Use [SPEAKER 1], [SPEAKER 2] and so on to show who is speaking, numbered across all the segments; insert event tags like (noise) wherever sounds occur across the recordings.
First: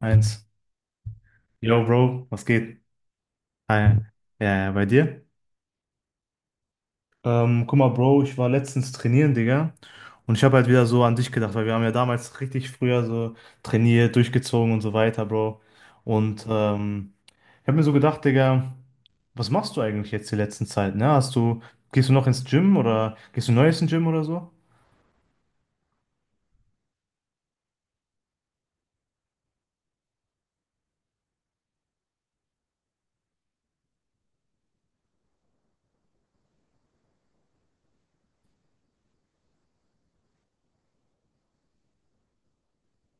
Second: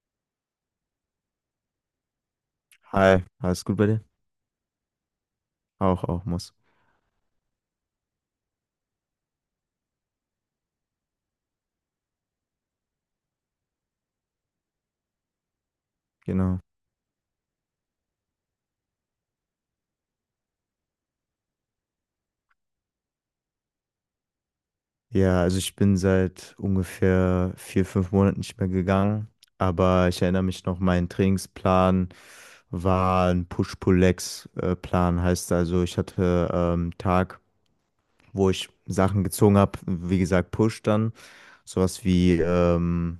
[SPEAKER 1] Eins. Yo, Bro, was geht?
[SPEAKER 2] Hi, alles gut bei
[SPEAKER 1] Hi.
[SPEAKER 2] dir?
[SPEAKER 1] Ja, ja, bei dir?
[SPEAKER 2] Auch, auch muss.
[SPEAKER 1] Guck mal, Bro, ich war letztens trainieren, Digga. Und ich habe halt wieder so an dich gedacht, weil wir haben ja damals richtig früher so trainiert, durchgezogen und so weiter, Bro. Und
[SPEAKER 2] Genau.
[SPEAKER 1] ähm, Ich habe mir so gedacht, Digga, was machst du eigentlich jetzt die letzten Zeit, ne? Gehst du noch ins Gym oder gehst du neu ins Gym oder so?
[SPEAKER 2] Ja, also ich bin seit ungefähr vier, fünf Monaten nicht mehr gegangen, aber ich erinnere mich noch, mein Trainingsplan war ein Push-Pull-Legs-Plan, heißt also, ich hatte Tag, wo ich Sachen gezogen habe, wie gesagt, Push dann, sowas wie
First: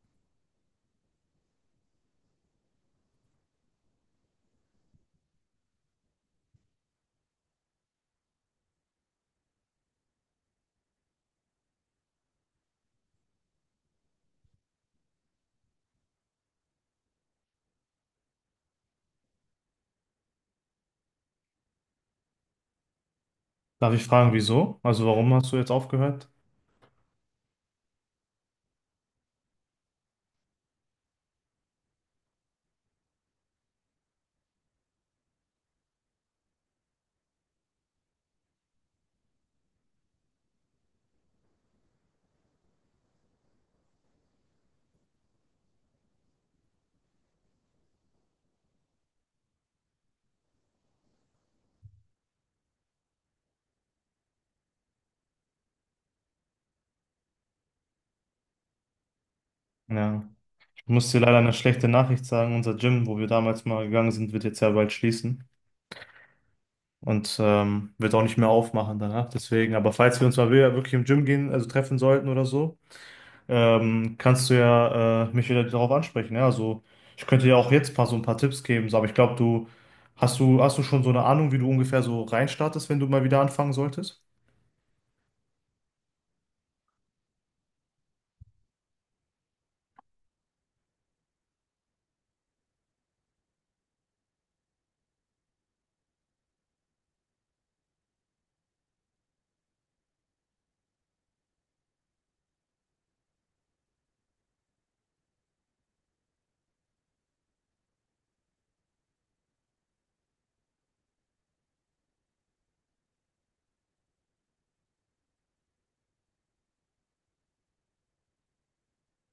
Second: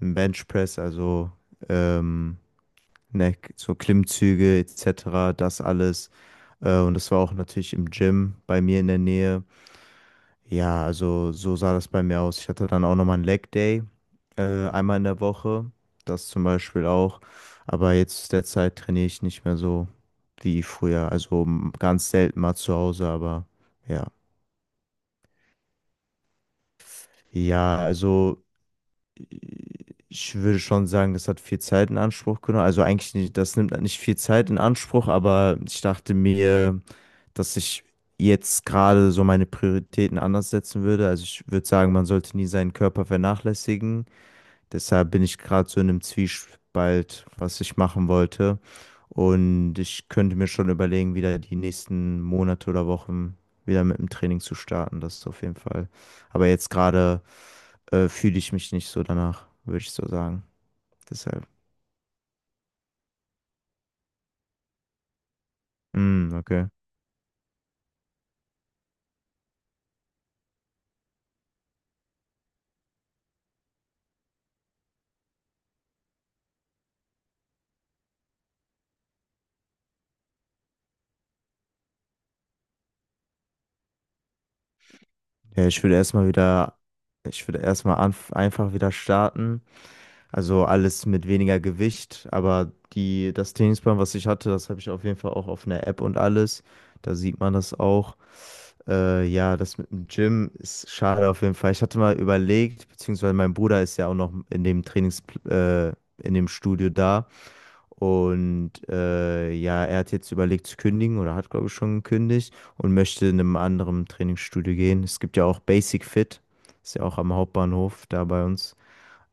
[SPEAKER 2] ein Benchpress, also ähm, ne, so Klimmzüge etc., das alles. Und das war auch natürlich im Gym bei mir in der Nähe. Ja, also so sah das bei mir aus. Ich hatte dann auch nochmal einen Leg Day, einmal in der Woche. Das zum Beispiel auch. Aber jetzt derzeit trainiere ich nicht mehr so wie früher. Also ganz selten mal zu Hause, aber
[SPEAKER 1] Darf ich
[SPEAKER 2] ja.
[SPEAKER 1] fragen, wieso? Also warum hast du jetzt aufgehört?
[SPEAKER 2] Ja, also ich würde schon sagen, das hat viel Zeit in Anspruch genommen. Also eigentlich nicht, das nimmt nicht viel Zeit in Anspruch, aber ich dachte mir, dass ich jetzt gerade so meine Prioritäten anders setzen würde. Also ich würde sagen, man sollte nie seinen Körper vernachlässigen. Deshalb bin ich gerade so in einem Zwiespalt, was ich machen wollte. Und ich könnte mir schon überlegen, wieder die nächsten Monate oder Wochen wieder mit dem Training zu starten. Das ist auf jeden Fall. Aber jetzt gerade fühle ich mich nicht so danach, würde ich so
[SPEAKER 1] Ja.
[SPEAKER 2] sagen.
[SPEAKER 1] Ich muss dir leider
[SPEAKER 2] Deshalb.
[SPEAKER 1] eine schlechte Nachricht sagen. Unser Gym, wo wir damals mal gegangen sind, wird jetzt ja bald schließen.
[SPEAKER 2] Mm, okay.
[SPEAKER 1] Wird auch nicht mehr aufmachen danach. Deswegen, aber falls wir uns mal wieder wirklich im Gym gehen, also treffen sollten oder so, kannst du ja mich wieder darauf ansprechen. Ja? Also ich könnte ja auch jetzt ein paar, so ein paar Tipps geben, so, aber ich glaube, hast du schon so eine Ahnung, wie du ungefähr so reinstartest, wenn du mal wieder anfangen solltest?
[SPEAKER 2] Ja, ich würde erstmal wieder, ich würde erstmal anf einfach wieder starten. Also alles mit weniger Gewicht, aber die, das Trainingsplan, was ich hatte, das habe ich auf jeden Fall auch auf einer App und alles. Da sieht man das auch. Ja, das mit dem Gym ist schade auf jeden Fall. Ich hatte mal überlegt, beziehungsweise mein Bruder ist ja auch noch in dem Trainings, äh, in dem Studio da. Und ja, er hat jetzt überlegt zu kündigen oder hat, glaube ich, schon gekündigt und möchte in einem anderen Trainingsstudio gehen. Es gibt ja auch Basic Fit, ist ja auch am Hauptbahnhof da bei uns.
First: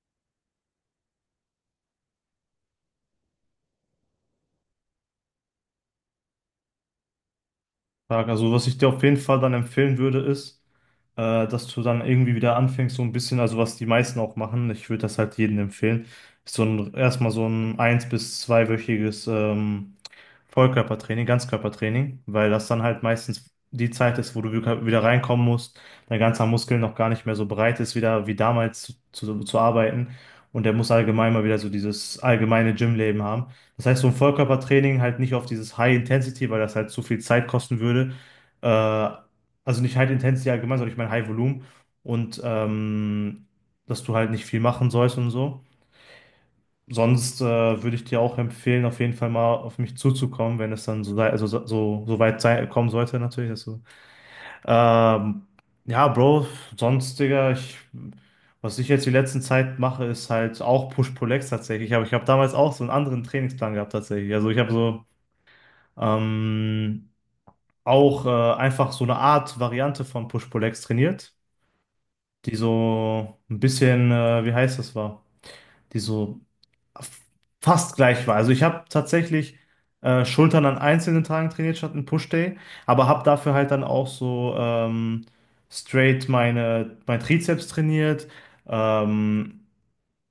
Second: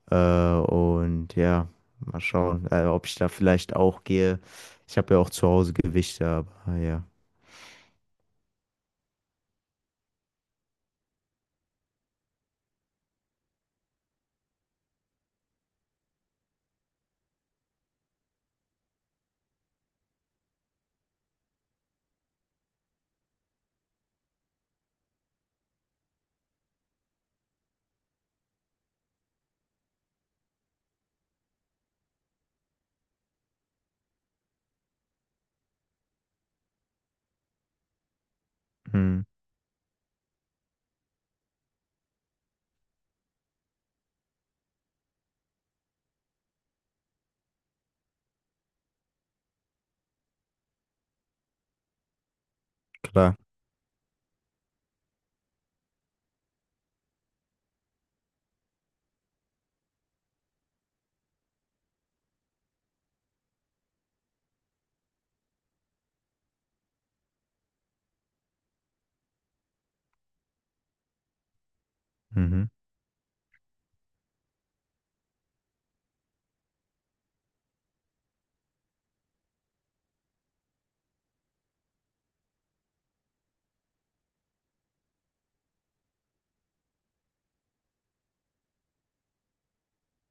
[SPEAKER 2] Und ja, mal schauen, ob ich da vielleicht auch gehe. Ich habe ja auch zu Hause Gewichte, aber ja.
[SPEAKER 1] Frage. Also was ich dir auf jeden Fall dann empfehlen würde, ist, dass du dann irgendwie wieder anfängst, so ein bisschen, also was die meisten auch machen, ich würde das halt jedem empfehlen, ist so ein erstmal so ein eins- bis zweiwöchiges Vollkörpertraining, Ganzkörpertraining, weil das dann halt meistens die Zeit ist, wo du wieder reinkommen musst, dein ganzer Muskel noch gar nicht mehr so breit ist, wieder wie damals zu arbeiten. Und der muss allgemein mal wieder so dieses allgemeine Gymleben haben. Das heißt, so ein Vollkörpertraining halt nicht auf dieses High Intensity, weil das halt zu viel Zeit kosten würde. Äh,
[SPEAKER 2] Hm,
[SPEAKER 1] also nicht High Intensity allgemein, sondern ich meine High Volume. Und ähm, dass du halt nicht viel machen sollst und so. Sonst würde ich dir auch empfehlen, auf jeden Fall mal auf mich zuzukommen, wenn es dann so, also so, so weit sei, kommen sollte,
[SPEAKER 2] klar.
[SPEAKER 1] natürlich. Dass Ähm, ja, Bro, sonst, Digga, ich, was ich jetzt die letzten Zeit mache, ist halt auch Push-Pull-Legs tatsächlich. Aber ich habe damals auch so einen anderen Trainingsplan gehabt tatsächlich. Also ich habe so ähm, auch einfach so eine Art Variante von Push-Pull-Legs trainiert, die
[SPEAKER 2] Mhm.
[SPEAKER 1] so ein bisschen, wie heißt das war? Die so fast gleich war. Also ich habe tatsächlich Schultern an einzelnen Tagen trainiert statt einen Push-Day, aber habe dafür halt dann auch so straight mein Trizeps trainiert. Ähm,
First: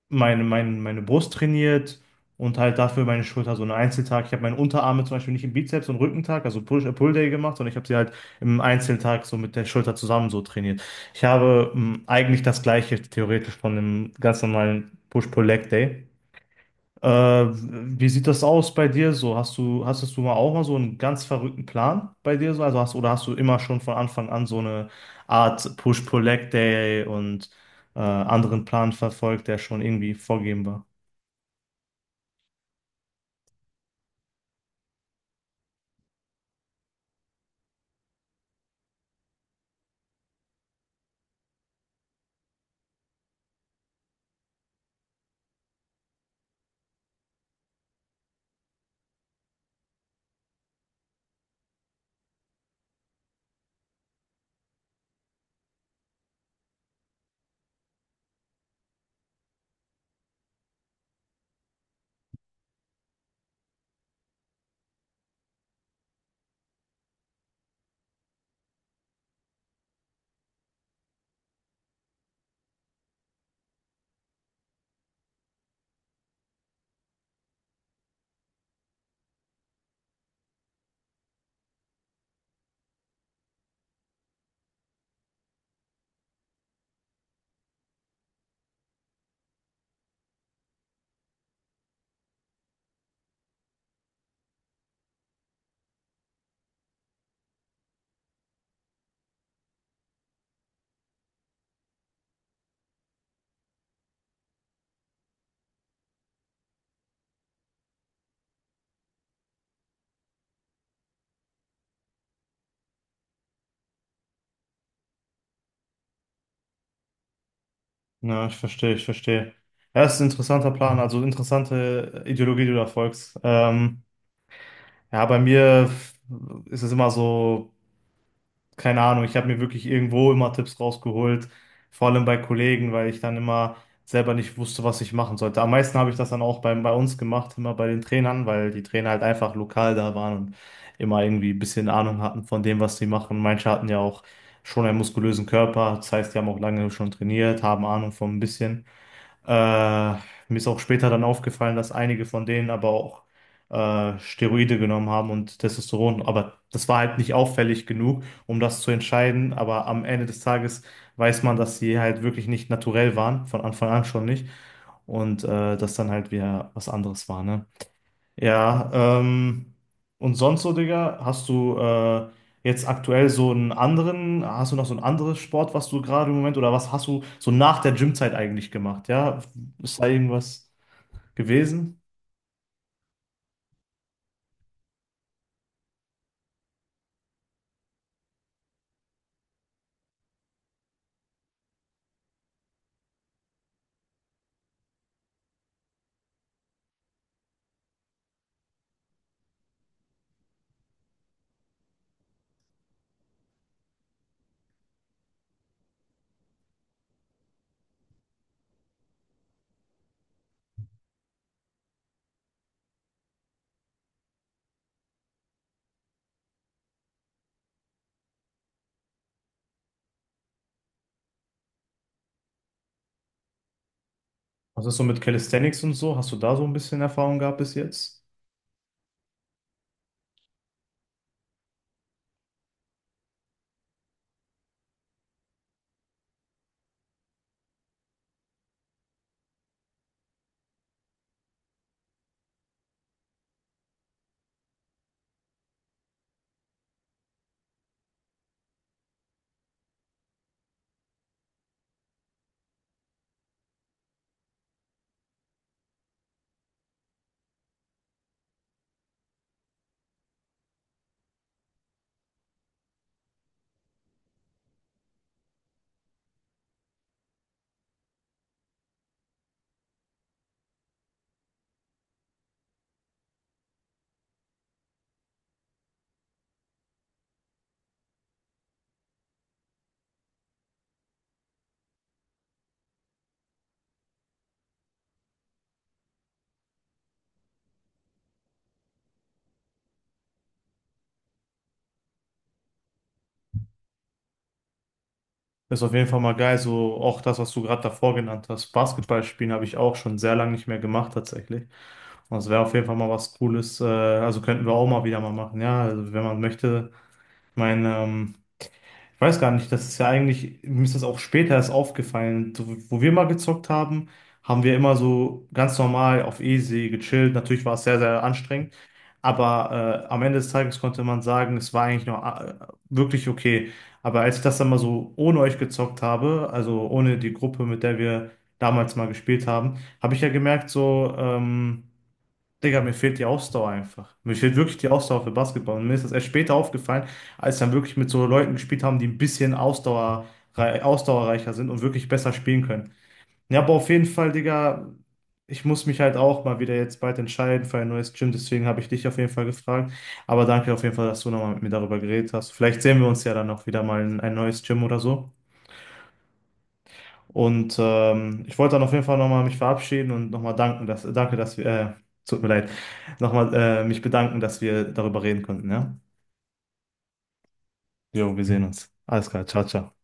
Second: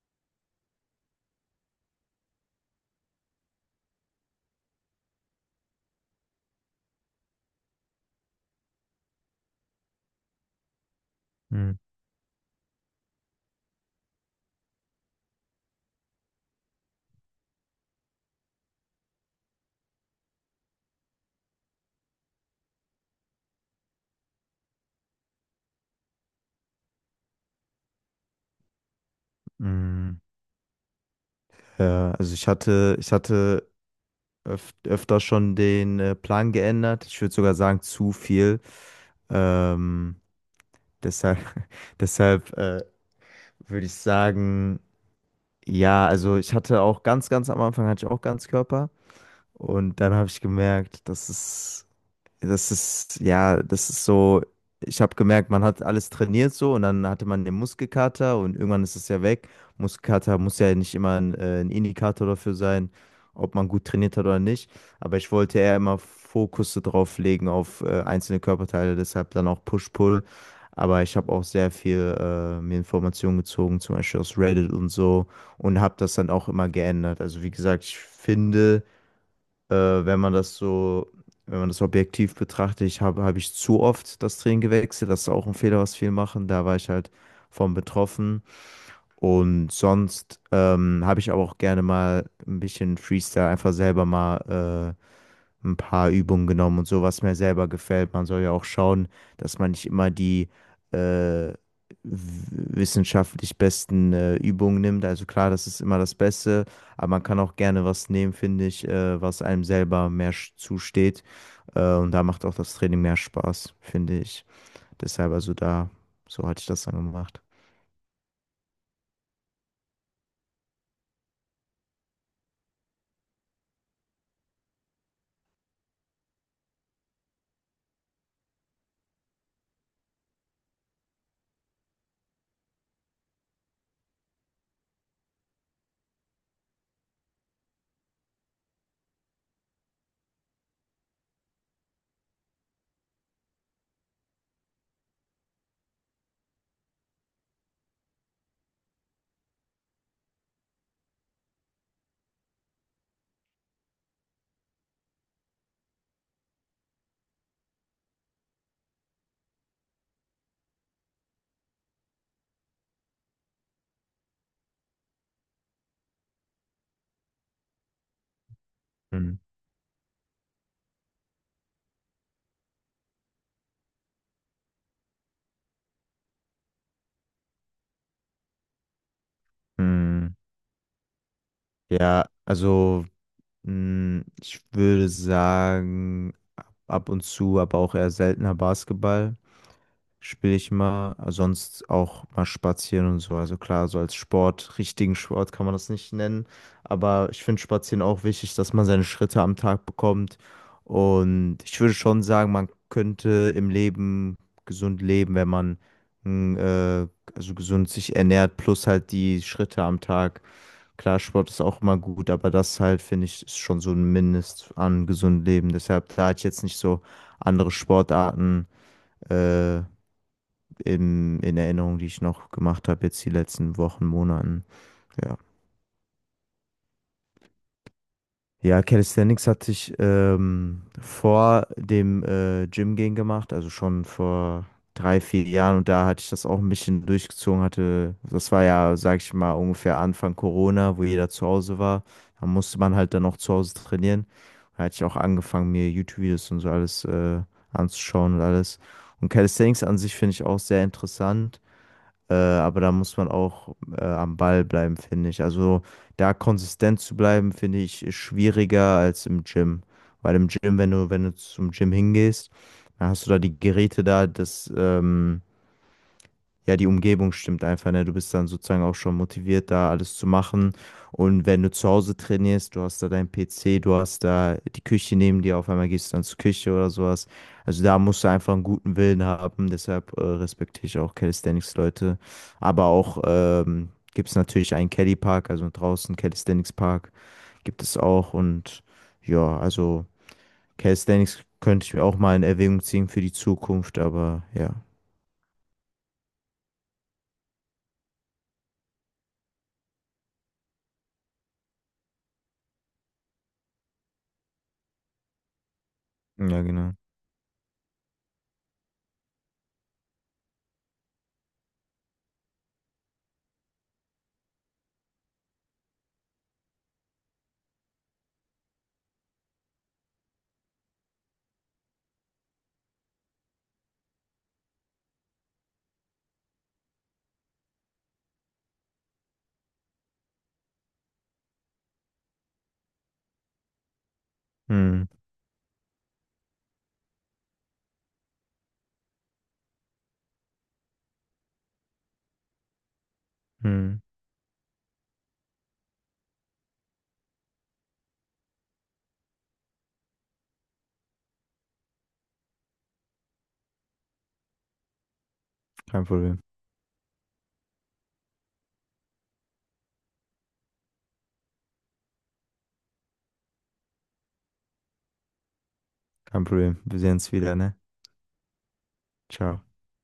[SPEAKER 1] meine Brust trainiert und halt dafür meine Schulter so einen Einzeltag. Ich habe meine Unterarme zum Beispiel nicht im Bizeps und Rückentag, also Push, Pull Day gemacht, sondern ich habe sie halt im Einzeltag so mit der Schulter zusammen so trainiert. Ich habe
[SPEAKER 2] Mhm.
[SPEAKER 1] eigentlich das Gleiche theoretisch von einem ganz normalen Push-Pull-Leg Day. Äh, Wie sieht das aus bei dir so? Hastest du mal auch mal so einen ganz verrückten Plan bei dir so? Also hast, oder hast du immer schon von Anfang an so eine Art Push-Pull-Leg-Day und anderen Plan verfolgt, der schon irgendwie
[SPEAKER 2] Mhm.
[SPEAKER 1] vorgegeben war?
[SPEAKER 2] Ja, also ich hatte öf öfter schon den Plan geändert. Ich würde sogar sagen, zu viel. Ähm, Deshalb, (laughs) deshalb würde ich sagen, ja, also ich hatte auch ganz, ganz am Anfang hatte ich auch Ganzkörper und dann habe ich gemerkt, dass es das ist, ja, das ist so, ich habe gemerkt, man hat alles trainiert so und dann hatte man den Muskelkater und irgendwann ist es ja weg. Muskelkater muss ja nicht immer ein Indikator dafür sein, ob man gut trainiert hat oder nicht. Aber ich wollte eher immer Fokus so drauf legen auf einzelne Körperteile, deshalb dann auch Push-Pull. Aber ich habe auch sehr viel mir Informationen gezogen, zum Beispiel aus Reddit und so und habe das dann auch immer geändert. Also wie gesagt, ich finde wenn man das so, wenn man das objektiv betrachtet, ich habe habe ich zu oft das Training gewechselt. Das ist auch ein Fehler, was viele machen. Da war ich halt von betroffen. Und sonst habe ich aber auch gerne mal ein bisschen Freestyle, einfach selber mal ein paar Übungen genommen und so, was mir selber gefällt. Man soll ja auch schauen, dass man nicht immer die äh, w- wissenschaftlich besten Übungen nimmt. Also klar, das ist immer das Beste, aber man kann auch gerne was nehmen, finde ich, was einem selber mehr zusteht. Und da macht auch das Training mehr Spaß, finde ich. Deshalb also da, so hatte ich das dann gemacht.
[SPEAKER 1] Ja, ich verstehe, ich verstehe. Ja, das ist ein interessanter Plan, also interessante Ideologie, die du da folgst. Ja, bei mir ist es immer so. Keine Ahnung, ich habe mir wirklich irgendwo immer Tipps rausgeholt, vor allem bei Kollegen, weil ich dann immer selber nicht wusste, was ich machen sollte. Am meisten habe ich das dann auch bei uns gemacht, immer bei den Trainern, weil die Trainer halt einfach lokal da waren und immer irgendwie ein bisschen Ahnung hatten von dem, was sie machen. Manche hatten ja auch schon einen muskulösen Körper, das heißt, die haben auch lange schon trainiert, haben Ahnung von ein bisschen. Äh, Mir ist auch später dann aufgefallen, dass einige von denen aber auch Steroide genommen haben und Testosteron. Aber das war halt nicht auffällig genug, um das zu entscheiden. Aber am Ende des Tages weiß man, dass sie halt wirklich nicht naturell waren, von Anfang an schon nicht. Und das dann halt wieder was anderes war, ne? Ja, ähm, und sonst so, Digga, hast du jetzt aktuell so einen anderen, hast du noch so ein anderes Sport, was du gerade im Moment, oder was hast du so nach der Gymzeit eigentlich gemacht? Ja, ist da
[SPEAKER 2] Mhm.
[SPEAKER 1] irgendwas gewesen?
[SPEAKER 2] Ja, also ich würde sagen, ab und zu, aber auch eher seltener Basketball spiele ich mal, sonst auch mal spazieren und so. Also klar, so als Sport, richtigen Sport kann man das nicht nennen, aber ich finde Spazieren auch wichtig, dass man seine Schritte am Tag bekommt. Und ich würde schon sagen, man könnte im Leben gesund leben, wenn man mh, äh, also gesund sich ernährt, plus halt die Schritte am Tag. Klar, Sport ist auch immer gut, aber das halt, finde ich, ist schon so ein Mindest an gesundem Leben. Deshalb, da hatte ich jetzt nicht so andere Sportarten äh, in Erinnerung, die ich noch gemacht habe, jetzt die letzten Wochen, Monaten.
[SPEAKER 1] Was ist so mit
[SPEAKER 2] Ja.
[SPEAKER 1] Calisthenics und so? Hast du da so ein bisschen Erfahrung gehabt bis jetzt?
[SPEAKER 2] Ja, Calisthenics hatte ich vor dem Gym gehen gemacht, also schon vor drei, vier Jahren und da hatte ich das auch ein bisschen durchgezogen, hatte, das war ja, sag ich mal, ungefähr Anfang Corona, wo jeder zu Hause war. Da musste man halt dann auch zu Hause trainieren. Da hatte ich auch angefangen, mir YouTube-Videos und so alles anzuschauen und alles. Und Calisthenics an sich finde ich auch sehr interessant. Aber da muss man auch am Ball bleiben, finde ich. Also da konsistent zu bleiben, finde ich, ist schwieriger als im Gym. Weil im Gym, wenn du, zum Gym hingehst, dann hast du da die Geräte da, das, ja, die Umgebung stimmt einfach, ne? Du bist dann sozusagen auch schon motiviert, da alles zu machen. Und wenn du zu Hause trainierst, du hast da deinen PC, du hast da die Küche neben dir, auf einmal gehst du dann zur Küche oder sowas. Also da musst du einfach einen guten Willen haben. Deshalb respektiere ich auch Calisthenics-Leute. Aber auch gibt es natürlich einen Kelly Park, also draußen Calisthenics Park gibt es auch. Und ja, also Calisthenics könnte ich mir auch mal in Erwägung ziehen für die Zukunft, aber ja.
[SPEAKER 1] Ist auf jeden Fall mal geil, so auch das, was du gerade davor genannt hast. Basketball spielen habe ich auch schon sehr lange nicht mehr gemacht, tatsächlich. Und das wäre auf jeden Fall mal was Cooles. Also könnten wir auch mal wieder mal machen, ja, also wenn man
[SPEAKER 2] Ja,
[SPEAKER 1] möchte.
[SPEAKER 2] genau.
[SPEAKER 1] Ich meine, ich weiß gar nicht, das ist ja eigentlich, mir ist das auch später erst aufgefallen. So, wo wir mal gezockt haben, haben wir immer so ganz normal auf easy gechillt. Natürlich war es sehr, sehr anstrengend, aber am Ende des Tages konnte man sagen, es war eigentlich noch wirklich okay. Aber als ich das dann mal so ohne euch gezockt habe, also ohne die Gruppe, mit der wir damals mal gespielt haben, habe ich ja gemerkt, so, Digga, mir fehlt die Ausdauer einfach. Mir fehlt wirklich die
[SPEAKER 2] Hm,
[SPEAKER 1] Ausdauer für Basketball. Und mir ist das erst später aufgefallen, als dann wirklich mit so Leuten gespielt haben, die ein bisschen Ausdauer, ausdauerreicher sind und wirklich besser spielen können. Ja, aber auf
[SPEAKER 2] hm.
[SPEAKER 1] jeden Fall, Digga, ich muss mich halt auch mal wieder jetzt bald entscheiden für ein neues Gym. Deswegen habe ich dich auf jeden Fall gefragt. Aber danke auf jeden Fall, dass du nochmal mit mir darüber geredet hast. Vielleicht sehen wir uns ja dann noch wieder mal in ein neues Gym oder so.
[SPEAKER 2] Kein Problem.
[SPEAKER 1] Ich wollte dann auf jeden Fall nochmal mich verabschieden und nochmal danken, dass, danke, dass wir, tut mir leid, nochmal mich bedanken, dass wir darüber reden konnten, ja?
[SPEAKER 2] Kein Problem. Wir sehen uns wieder, ne?
[SPEAKER 1] Jo, wir sehen uns. Alles klar, ciao,
[SPEAKER 2] Ciao.
[SPEAKER 1] ciao.